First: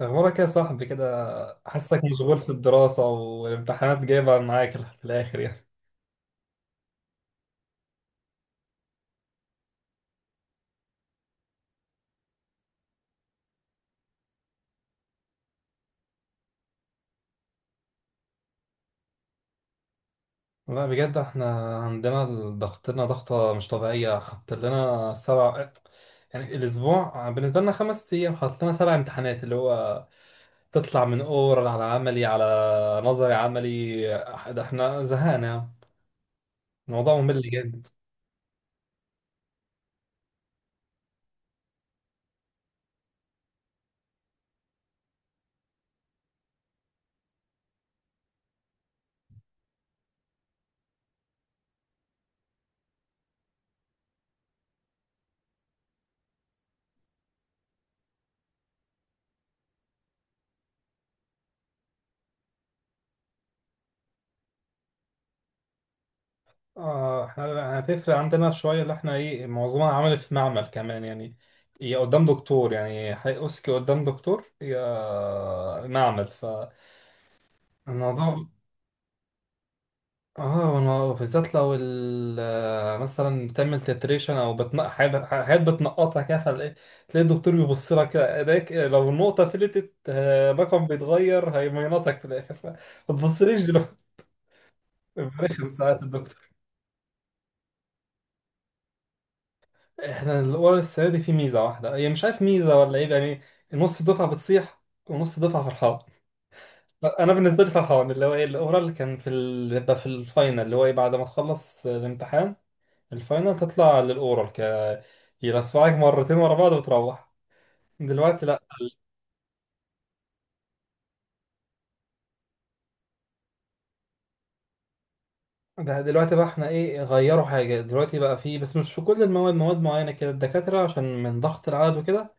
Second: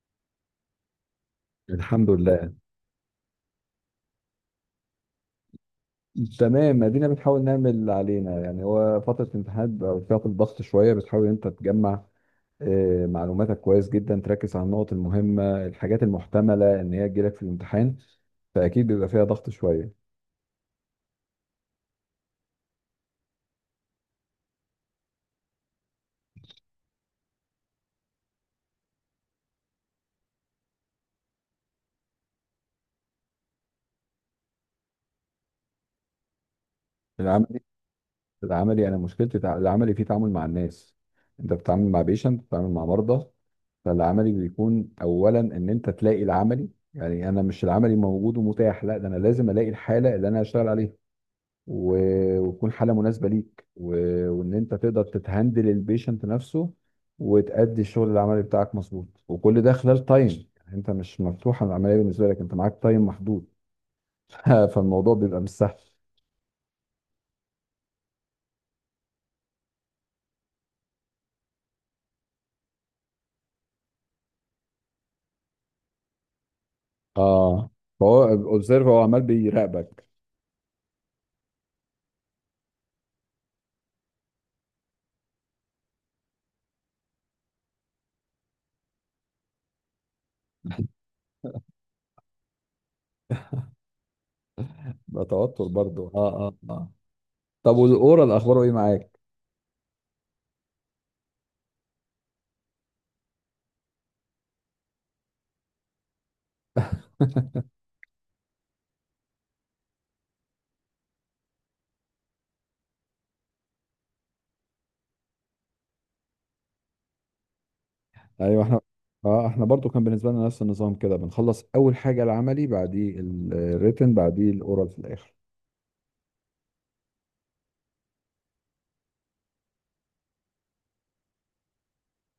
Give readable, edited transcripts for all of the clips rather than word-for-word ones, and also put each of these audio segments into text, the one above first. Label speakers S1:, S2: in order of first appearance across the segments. S1: أخبارك يا صاحبي كده؟ حاسك
S2: الحمد
S1: مشغول في
S2: لله.
S1: الدراسة والامتحانات جايبة معاك في الآخر يعني.
S2: تمام، ادينا بنحاول نعمل اللي علينا، يعني هو فتره امتحانات بقى، فتره ضغط شويه. بتحاول انت تجمع آه، معلوماتك كويس جدا، تركز على النقط المهمه، الحاجات المحتمله ان هي تجيلك في الامتحان، فاكيد بيبقى فيها ضغط شويه.
S1: لا بجد احنا عندنا ضغطنا ضغطة مش طبيعية، حط لنا سبع، يعني الأسبوع بالنسبة لنا خمس أيام حط لنا سبع امتحانات، اللي هو تطلع من أورال على عملي على نظري عملي. ده احنا زهقنا يعني. الموضوع ممل
S2: العملي.
S1: جدا.
S2: العملي انا مشكلتي العملي فيه تعامل مع الناس. انت بتتعامل مع بيشنت، بتتعامل مع مرضى. فالعملي بيكون اولا ان انت تلاقي العملي، يعني انا مش العملي موجود ومتاح، لا، ده انا لازم الاقي الحاله اللي انا هشتغل عليها، و- وتكون حاله مناسبه ليك، و- وان انت تقدر تتهندل البيشنت نفسه، وتأدي الشغل العملي بتاعك مظبوط، وكل ده خلال تايم. يعني انت مش مفتوحه العمليه بالنسبه لك، انت معاك تايم محدود. فالموضوع بيبقى مش سهل.
S1: اه احنا هتفرق عندنا شوية، اللي احنا ايه معظمها عمل في معمل كمان، يعني يا قدام دكتور يعني هيقصك قدام دكتور يا معمل.
S2: اه، فهو
S1: فالموضوع
S2: اوبزرف، هو عمال بيراقبك.
S1: بالذات لو مثلا بتعمل تتريشن او بتنق حاجات، بتنقطها كده، تلاقي الدكتور بيبص لك كده ايديك إيه، لو النقطة فلتت آه، رقم بيتغير هيمينصك في الاخر، فما تبصليش دلوقتي.
S2: ده توتر
S1: رخم ساعات
S2: برضه، اه
S1: الدكتور.
S2: اه اه. طب والاورال اخباره ايه معاك؟
S1: احنا الورق السنة دي فيه ميزة واحدة، هي مش عارف ميزة ولا ايه يعني. نص الدفعة بتصيح ونص الدفعة فرحان. انا بالنسبة لي فرحان، اللي هو ايه الاورال اللي كان في ال... بيبقى في الفاينل، اللي هو ايه بعد ما تخلص الامتحان الفاينل تطلع للاورال، ك يلسعك مرتين ورا بعض وتروح. دلوقتي لا.
S2: ايوه احنا، اه احنا برضو كان بالنسبه لنا نفس النظام كده، بنخلص اول حاجه العملي، بعديه الريتن، بعديه الاورال في الاخر.
S1: ده دلوقتي بقى احنا ايه غيروا حاجة، دلوقتي بقى فيه، بس مش في كل المواد، مواد معينة كده الدكاترة عشان من ضغط العدد وكده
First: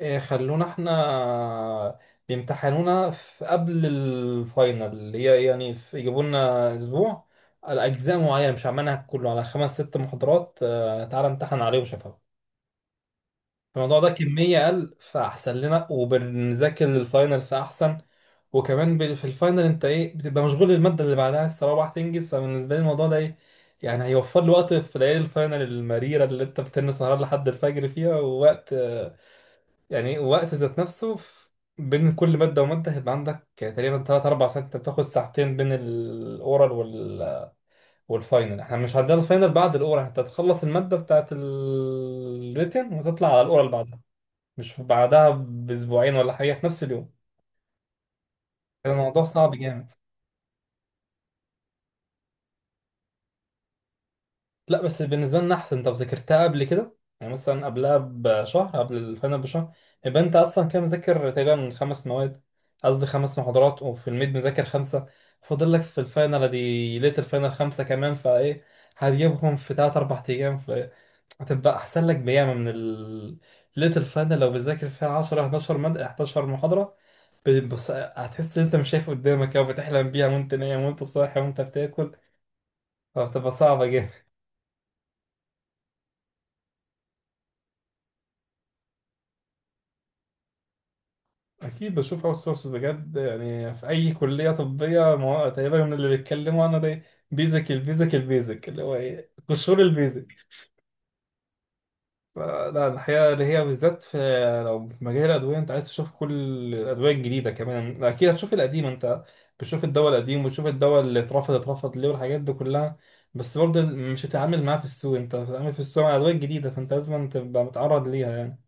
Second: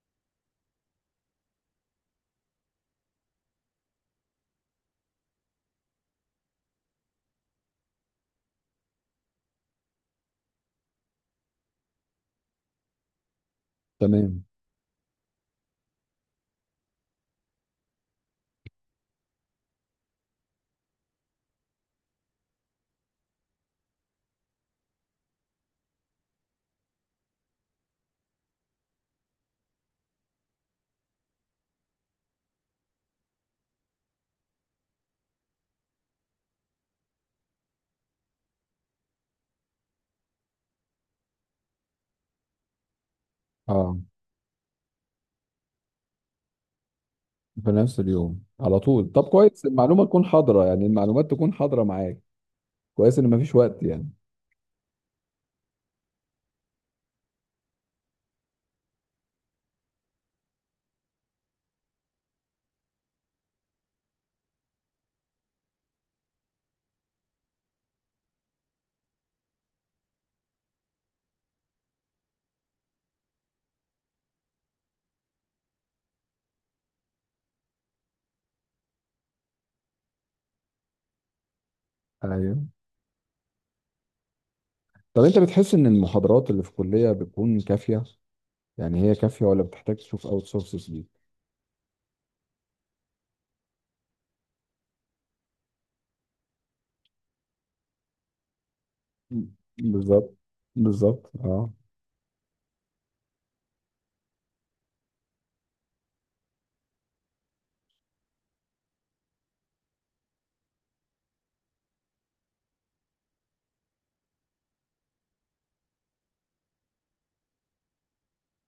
S1: إيه، خلونا احنا بيمتحنونا في قبل الفاينل، اللي هي يعني في يجيبوا لنا اسبوع على اجزاء معينه مش عملها كله، على خمس ست محاضرات آه، تعالى امتحن عليه وشفاء. الموضوع ده
S2: تمام.
S1: كميه قل فاحسن لنا، وبنذاكر للفاينل فاحسن. وكمان في الفاينل انت ايه بتبقى مشغول الماده اللي بعدها عايز تروح تنجز، فبالنسبه لي الموضوع ده ايه يعني هيوفر لي وقت في ليالي الفاينل المريره اللي انت بتنسى سهران لحد الفجر فيها ووقت، يعني وقت ذات نفسه بين كل مادة ومادة هيبقى عندك تقريبا تلات أربع ساعات، أنت بتاخد ساعتين بين الأورال وال... والفاينل. احنا مش هنعدي على الفاينل بعد الأورال، أنت هتخلص المادة بتاعت الريتن وتطلع على الأورال
S2: اه،
S1: بعدها، مش بعدها بأسبوعين ولا حاجة، في نفس اليوم.
S2: في نفس اليوم على طول.
S1: الموضوع
S2: طب
S1: صعب
S2: كويس،
S1: جامد.
S2: المعلومة تكون حاضرة، يعني المعلومات تكون حاضرة معاك. كويس ان مفيش وقت يعني.
S1: لا بس بالنسبة لنا أحسن، أنت ذاكرتها قبل كده، يعني مثلا قبلها بشهر، قبل الفاينل بشهر يبقى أنت أصلا كده مذاكر تقريبا خمس مواد، قصدي خمس محاضرات، وفي الميد مذاكر خمسة، فاضل لك في الفاينل دي ليلة الفاينل خمسة كمان، فإيه هتجيبهم في تلات أربع أيام. فهتبقى أحسن لك بياما من ال... ليلة الفاينل لو بتذاكر فيها 10 11 مادة، 11 محاضرة، بص... هتحس إن أنت مش شايف قدامك أو بتحلم بيها وأنت نايم وأنت صاحي وأنت بتاكل،
S2: ايوه.
S1: فبتبقى صعبة.
S2: طب انت بتحس ان المحاضرات اللي في الكلية بتكون كافية، يعني هي كافية ولا بتحتاج تشوف اوت سورسز ليك؟
S1: اكيد بشوف اوت سورس بجد، يعني في اي كليه طبيه ما هو تقريبا من اللي بيتكلموا عنه ده بيزك، البيزك، اللي هو ايه
S2: م-
S1: قشور البيزك.
S2: بالظبط، بالظبط اه.
S1: لا الحقيقه اللي هي بالذات في، لو في مجال الادويه انت عايز تشوف كل الادويه الجديده، كمان اكيد هتشوف القديم، انت بتشوف الدواء القديم وتشوف الدواء اللي اترفض، ليه والحاجات دي كلها، بس برضه مش هتتعامل معاه في السوق، انت هتتعامل في السوق مع الادويه الجديده، فانت لازم تبقى متعرض ليها يعني.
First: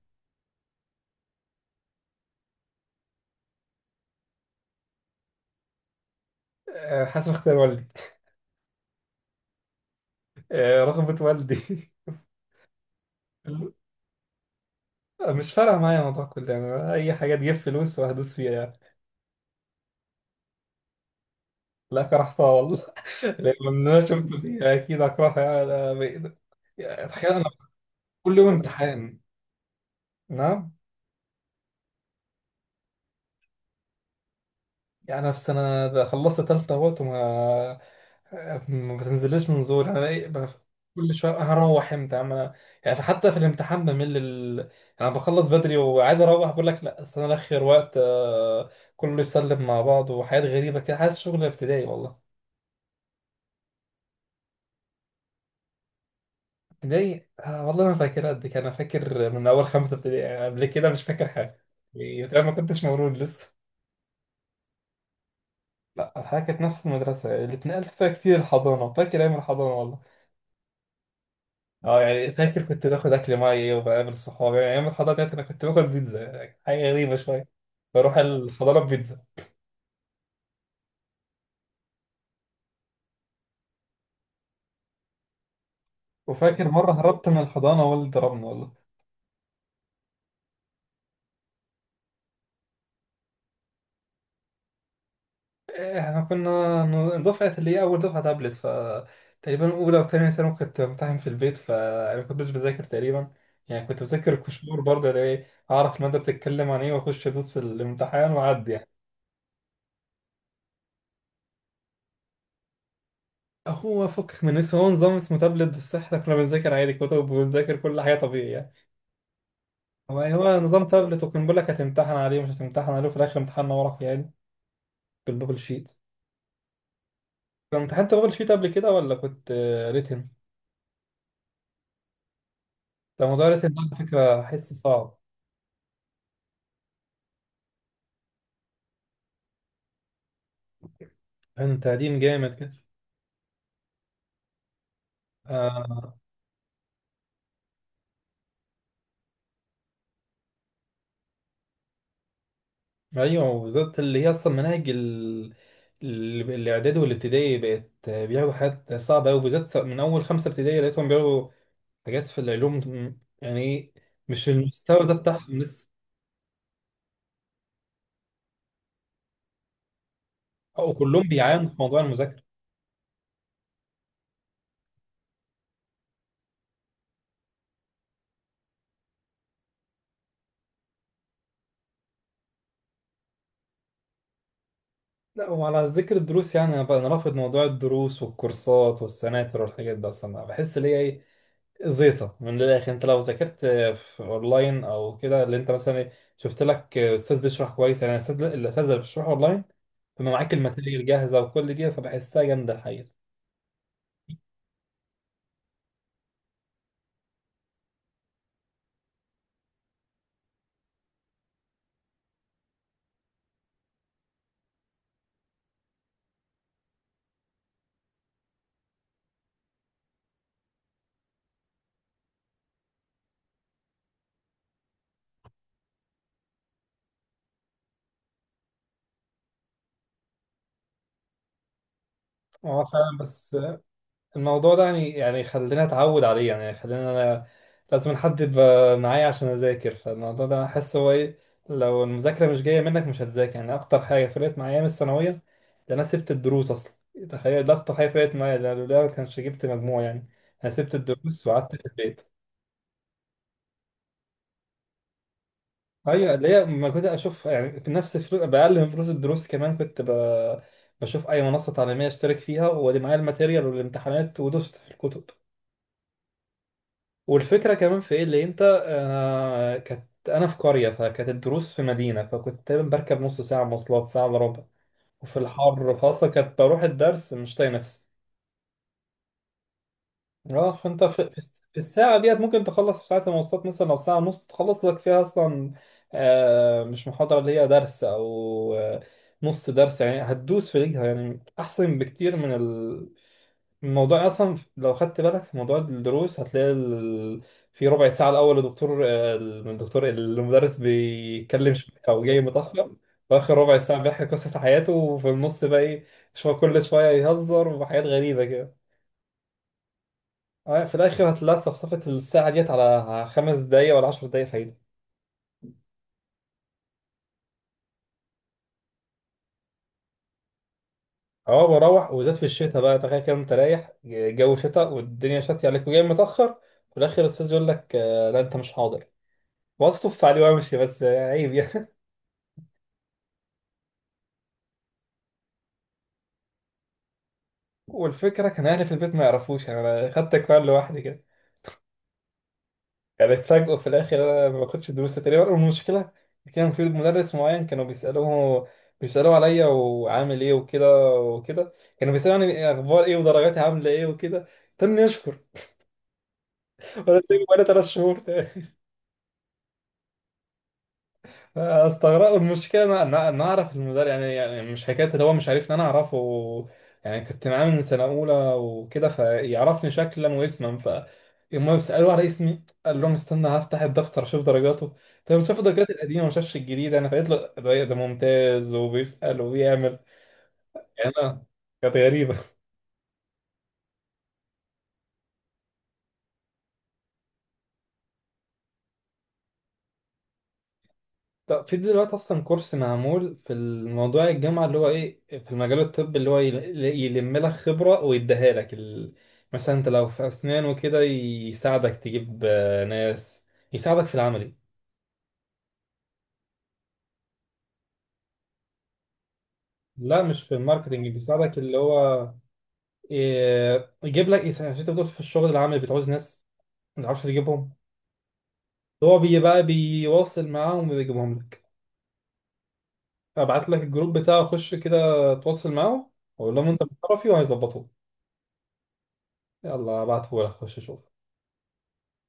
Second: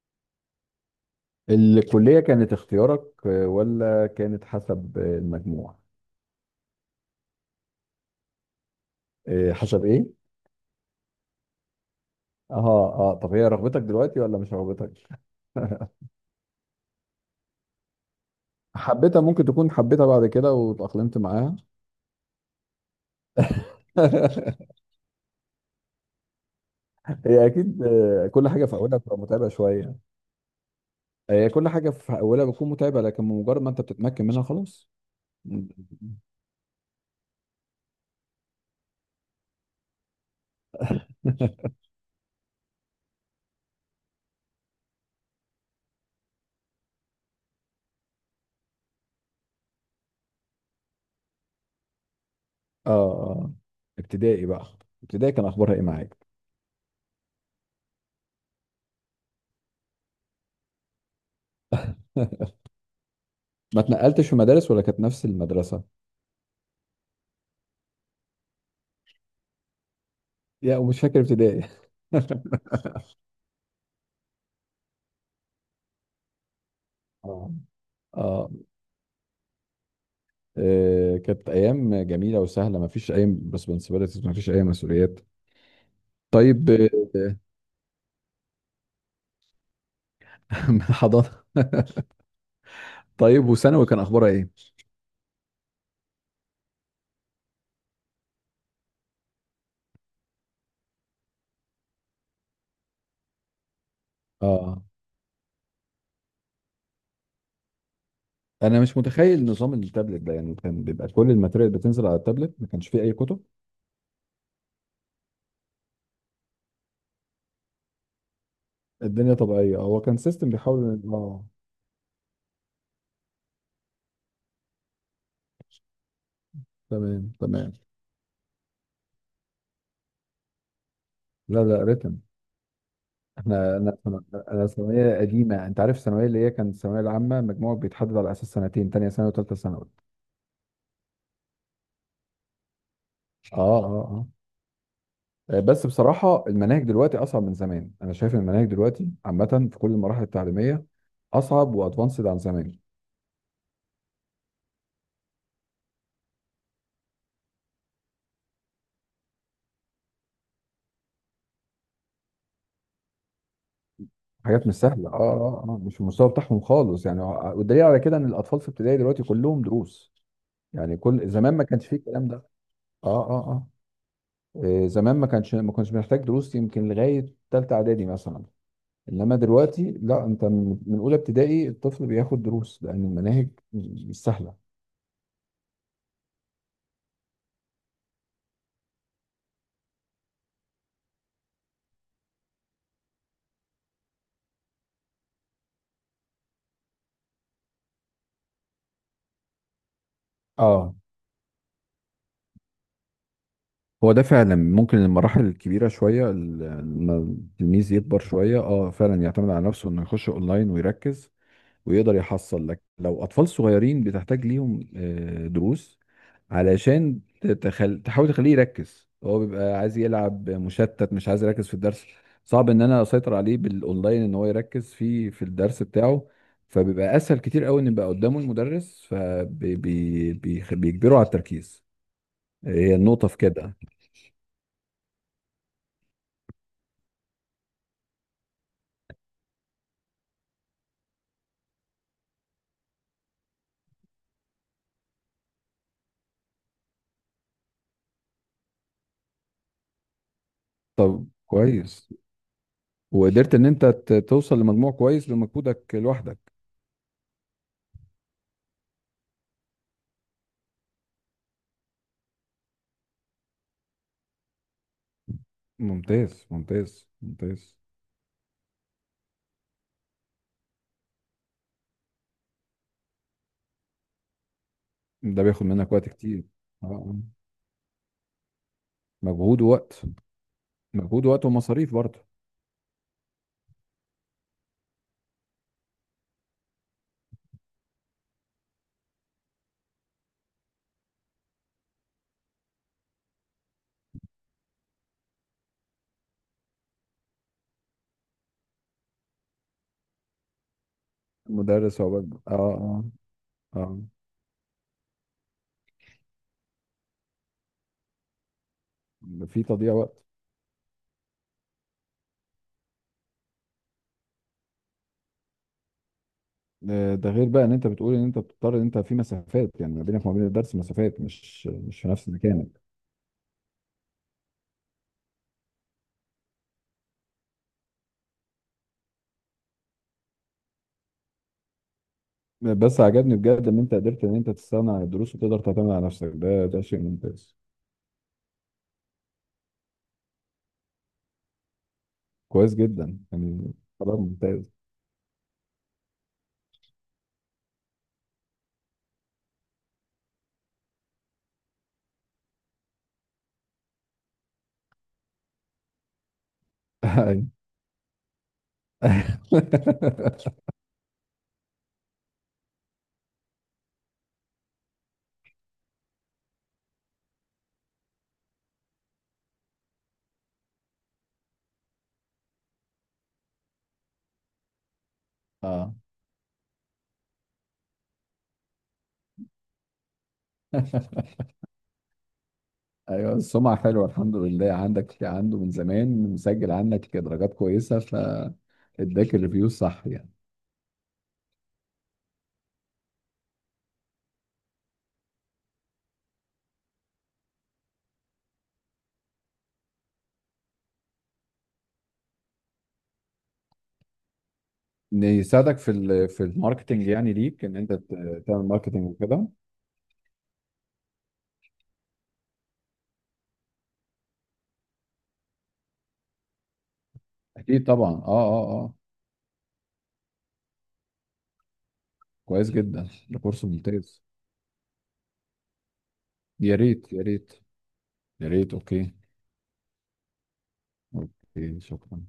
S2: الكلية كانت اختيارك آه، ولا كانت حسب آه، المجموع؟
S1: أه، حسب اختيار والدي.
S2: آه، حسب ايه؟
S1: أه، رغبه والدي.
S2: اه اه، طب هي رغبتك دلوقتي ولا مش رغبتك؟
S1: مش فارقة معايا موضوع كله، يعني أي حاجة تجيب فلوس وهدوس فيها يعني.
S2: حبيتها؟ ممكن تكون حبيتها بعد كده واتأقلمت معاها.
S1: لا كرهتها والله. لأن أنا شفت فيها أكيد أكرهها، يعني يعني تخيل أنا
S2: هي اكيد آه،
S1: كل يوم
S2: كل حاجه في اولها بتبقى
S1: امتحان.
S2: متعبه شويه.
S1: نعم.
S2: هي كل حاجه في اولها بتكون متعبه، لكن بمجرد ما انت بتتمكن منها خلاص.
S1: يعني أنا في سنة ده خلصت تالتة أهوت وما ما بتنزلش من زور، أنا إيه كل شوية
S2: اه
S1: هروح إمتى يا عم أنا، يعني حتى في الامتحان بمل ال... يعني أنا بخلص بدري وعايز أروح بقول لك لا استنى آخر وقت آه، كله يسلم مع بعض وحاجات غريبة كده، حاسس شغل ابتدائي والله.
S2: آه. ابتدائي بقى. ابتدائي كان اخبارها ايه معاك؟
S1: ابتدائي آه والله ما فاكر قد كده، انا فاكر من اول خمسه ابتدائي آه، قبل كده مش فاكر حاجه، يبقى ما كنتش مولود لسه.
S2: ما اتنقلتش في مدارس، ولا كانت نفس المدرسه؟
S1: لا الحاجه كانت نفس المدرسه، اللي اتنقلت فيها كتير الحضانه، فاكر ايام الحضانه والله.
S2: يا ومش فاكر ابتدائي؟
S1: اه يعني فاكر كنت باخد اكل معايا وبقابل صحابي، يعني ايام الحضانه ديت انا كنت باخد بيتزا حاجه غريبه شويه،
S2: اه
S1: بروح
S2: اه،
S1: الحضانه ببيتزا.
S2: آه، كانت ايام جميله وسهله، ما فيش اي ريسبونسبيلتيز، ما فيش اي مسؤوليات.
S1: وفاكر
S2: طيب
S1: مره هربت
S2: آه،
S1: من الحضانه والدي ضربني والله.
S2: حضانه طيب وثانوي كان اخبارها ايه؟
S1: احنا كنا دفعة، اللي هي أول دفعة تابلت، ف تقريبا أولى وتانية ثانوي كنت بمتحن في البيت، فأنا ما كنتش بذاكر تقريبا، يعني كنت بذاكر كشور
S2: اه،
S1: برضه، يعني إيه، أعرف المادة بتتكلم عن إيه وأخش أدوس في الامتحان وأعدي
S2: انا
S1: يعني.
S2: مش متخيل نظام التابلت ده، يعني كان بيبقى كل الماتيريال بتنزل على التابلت، ما كانش فيه اي كتب؟
S1: هو فك من اسمه، هو نظام اسمه تابلت بس إحنا كنا بنذاكر عادي كتب وبنذاكر كل حاجة طبيعي يعني.
S2: الدنيا طبيعيه، هو كان
S1: هو
S2: سيستم
S1: نظام
S2: بيحاول،
S1: تابلت وكان
S2: اه.
S1: بيقول لك هتمتحن عليه مش هتمتحن عليه، في الآخر امتحان ورقي يعني، بالبابل شيت.
S2: تمام تمام.
S1: كنت امتحنت بابل شيت قبل كده ولا كنت آه، ريتن؟
S2: لا لا، ريتم.
S1: ده موضوع ريتن
S2: احنا
S1: ده
S2: انا
S1: على فكرة
S2: انا
S1: حس صعب.
S2: ثانويه قديمه، انت عارف الثانويه اللي هي كانت الثانويه العامه، مجموعه بيتحدد على اساس سنتين، تانية ثانوي وثالثه ثانوي.
S1: انت قديم جامد كده.
S2: اه اه اه، آه، بس
S1: آه.
S2: بصراحه المناهج دلوقتي اصعب من زمان، انا شايف إن المناهج دلوقتي عامه في كل المراحل التعليميه، اصعب وادفانسد عن زمان.
S1: ايوه وبالذات اللي هي اصلا مناهج ال... الاعدادي والابتدائي بقت بياخدوا حاجات صعبه قوي، بالذات من اول خمسه ابتدائي لقيتهم بياخدوا حاجات في العلوم، يعني إيه، مش
S2: حاجات مش
S1: المستوى
S2: سهله، اه
S1: ده بتاعهم
S2: اه اه،
S1: لسه.
S2: مش المستوى بتاعهم خالص يعني، والدليل على كده ان الاطفال في ابتدائي دلوقتي كلهم دروس.
S1: او
S2: يعني
S1: كلهم
S2: كل زمان ما
S1: بيعانوا في
S2: كانش فيه
S1: موضوع
S2: الكلام ده.
S1: المذاكره.
S2: اه اه اه، إيه، زمان ما كانش، ما كنتش محتاج دروس يمكن لغايه ثالثه اعدادي مثلا. انما دلوقتي لا، انت من اولى ابتدائي الطفل بياخد دروس، لان المناهج مش سهله.
S1: لا وعلى ذكر الدروس، يعني أنا رافض موضوع الدروس والكورسات والسناتر والحاجات دي اصلا، بحس اللي هي ايه زيطه من الاخر. انت لو ذاكرت في اونلاين او كده، اللي انت مثلا إيه، شفت لك استاذ بيشرح كويس، يعني الاستاذ اللي بيشرح اونلاين بيبقى معاك
S2: اه،
S1: الماتيريال جاهزه وكل دي، فبحسها جامده الحقيقه.
S2: هو ده فعلا. ممكن المراحل الكبيرة شوية، لما التلميذ يكبر شوية اه فعلا يعتمد على نفسه انه يخش اونلاين ويركز ويقدر يحصل. لك لو اطفال صغيرين بتحتاج ليهم آه، دروس علشان تحاول تخليه يركز. هو بيبقى عايز يلعب، مشتت، مش عايز يركز في الدرس. صعب ان انا اسيطر عليه بالاونلاين ان هو يركز في الدرس بتاعه، فبيبقى اسهل كتير قوي ان يبقى قدامه المدرس فبيجبره على التركيز.
S1: اه
S2: هي
S1: فعلا،
S2: النقطة في
S1: بس
S2: كده.
S1: الموضوع ده يعني، خلينا اتعود عليه يعني، خلينا انا لازم حد يبقى معايا عشان اذاكر، فالموضوع ده احس هو ايه لو المذاكره مش جايه منك مش هتذاكر يعني. اكتر حاجه فرقت معايا من الثانويه ده انا سبت الدروس اصلا، تخيل ده اكتر حاجه فرقت معايا، لو ده لولا ما كانش جبت مجموع يعني. انا سبت
S2: طب
S1: الدروس وقعدت في
S2: كويس،
S1: البيت.
S2: وقدرت ان انت توصل لمجموع كويس بمجهودك
S1: ايوه
S2: لوحدك.
S1: اللي هي ما كنت اشوف يعني في نفس فلوس باقل من فلوس الدروس كمان، كنت ب... بشوف اي منصه تعليميه اشترك فيها وادي معايا الماتيريال والامتحانات ودوست في الكتب.
S2: ممتاز ممتاز
S1: والفكرة
S2: ممتاز.
S1: كمان في ايه اللي انت آه كانت انا في قرية فكانت الدروس في مدينة، فكنت تقريبا بركب نص ساعة مواصلات، ساعة الا ربع، وفي
S2: ده بياخد منك
S1: الحر
S2: وقت
S1: فاصلا
S2: كتير.
S1: كانت بروح
S2: اه آه.
S1: الدرس مش طايق نفسي.
S2: مجهود ووقت.
S1: اه فانت
S2: مجهود
S1: في
S2: ووقت
S1: في
S2: ومصاريف
S1: الساعة
S2: برضه.
S1: ديت ممكن تخلص في ساعة المواصلات مثلا او ساعة ونص تخلص لك فيها اصلا آه مش محاضرة، اللي هي درس او آه نص درس، يعني هتدوس في رجلها، يعني احسن بكتير من ال... الموضوع اصلا لو خدت بالك في موضوع الدروس هتلاقي ال... في ربع ساعه الاول الدكتور آه، الدكتور المدرس بيتكلم شويه
S2: مدرس هو
S1: او جاي
S2: برضه، اه
S1: متاخر،
S2: اه
S1: واخر ربع
S2: اه.
S1: ساعه بيحكي قصه حياته، وفي النص بقى ايه شويه كل شويه يهزر وحاجات غريبه كده،
S2: في تضييع وقت.
S1: آه، في الاخر هتلاقي صفصفه الساعه ديت على خمس دقايق ولا عشر دقايق فايده.
S2: آه، ده غير بقى ان انت بتقول ان انت بتضطر ان انت في مسافات، يعني ما بينك وما بين الدرس مسافات،
S1: اه
S2: مش في
S1: بروح،
S2: نفس
S1: وزاد في الشتاء
S2: مكانك.
S1: بقى، تخيل كده انت رايح جو شتاء والدنيا شتي عليك وجاي متاخر، في الاخر الاستاذ يقول لك آه، لا انت مش حاضر، واصطف عليه وامشي، بس آه، عيب يعني.
S2: بس عجبني بجد ان انت قدرت ان انت تستغنى عن الدروس وتقدر تعتمد على نفسك، ده شيء ممتاز.
S1: والفكرة كان أهلي في البيت ما يعرفوش، يعني أنا خدت أكوان لوحدي كده،
S2: كويس جدا
S1: يعني
S2: يعني.
S1: اتفاجئوا في الآخر
S2: قرار
S1: أنا ما
S2: ممتاز.
S1: باخدش دروس تقريبا. والمشكلة كان في مدرس معين كانوا بيسألوه، عليا وعامل إيه وكده وكده، كانوا بيسألوني أخبار إيه ودرجاتي عاملة إيه وكده، تاني يشكر. وأنا سايبه
S2: أيوة.
S1: بقالي تلات شهور. استغرب المشكله، انا انا أنا اعرف المدرب يعني، يعني مش حكايه اللي هو مش عارف ان انا اعرفه، يعني كنت معاه من سنه اولى وكده فيعرفني شكلا واسما، ف يوم سالوه على اسمي قال لهم استنى هفتح الدفتر اشوف درجاته، طب شاف الدرجات
S2: اه.
S1: القديمه ما شافش الجديده انا، فقلت له ده ممتاز وبيسال وبيعمل، يعني انا، كانت غريبه.
S2: ايوه، السمعه حلوه الحمد لله، عندك عنده من زمان مسجل عنك درجات كويسه، فاداك الريفيو صح يعني.
S1: طب في دلوقتي اصلا كورس معمول في الموضوع الجامعه، اللي هو ايه في المجال الطبي، اللي هو يلم لك خبره ويديها لك ال... مثلا انت لو في اسنان وكده يساعدك تجيب آه، ناس، يساعدك في العملي.
S2: إن يساعدك في الماركتنج، يعني ليك ان انت تعمل ماركتنج وكده.
S1: لا مش في الماركتنج، بيساعدك اللي هو إيه، يجيب لك عشان انت بتقول في الشغل العملي بتعوز ناس ما تعرفش تجيبهم،
S2: اكيد طبعا اه اه اه.
S1: هو بيبقى بيواصل معاهم وبيجيبهم لك.
S2: كويس جدا ده كورس
S1: ابعت لك الجروب
S2: ممتاز.
S1: بتاعه، خش كده تواصل معاه، وقول لهم
S2: يا
S1: انت من
S2: ريت يا
S1: طرفي
S2: ريت
S1: وهيظبطوه.
S2: يا ريت. اوكي.
S1: يلا ابعته لك، خش شوف.
S2: اوكي شكرا.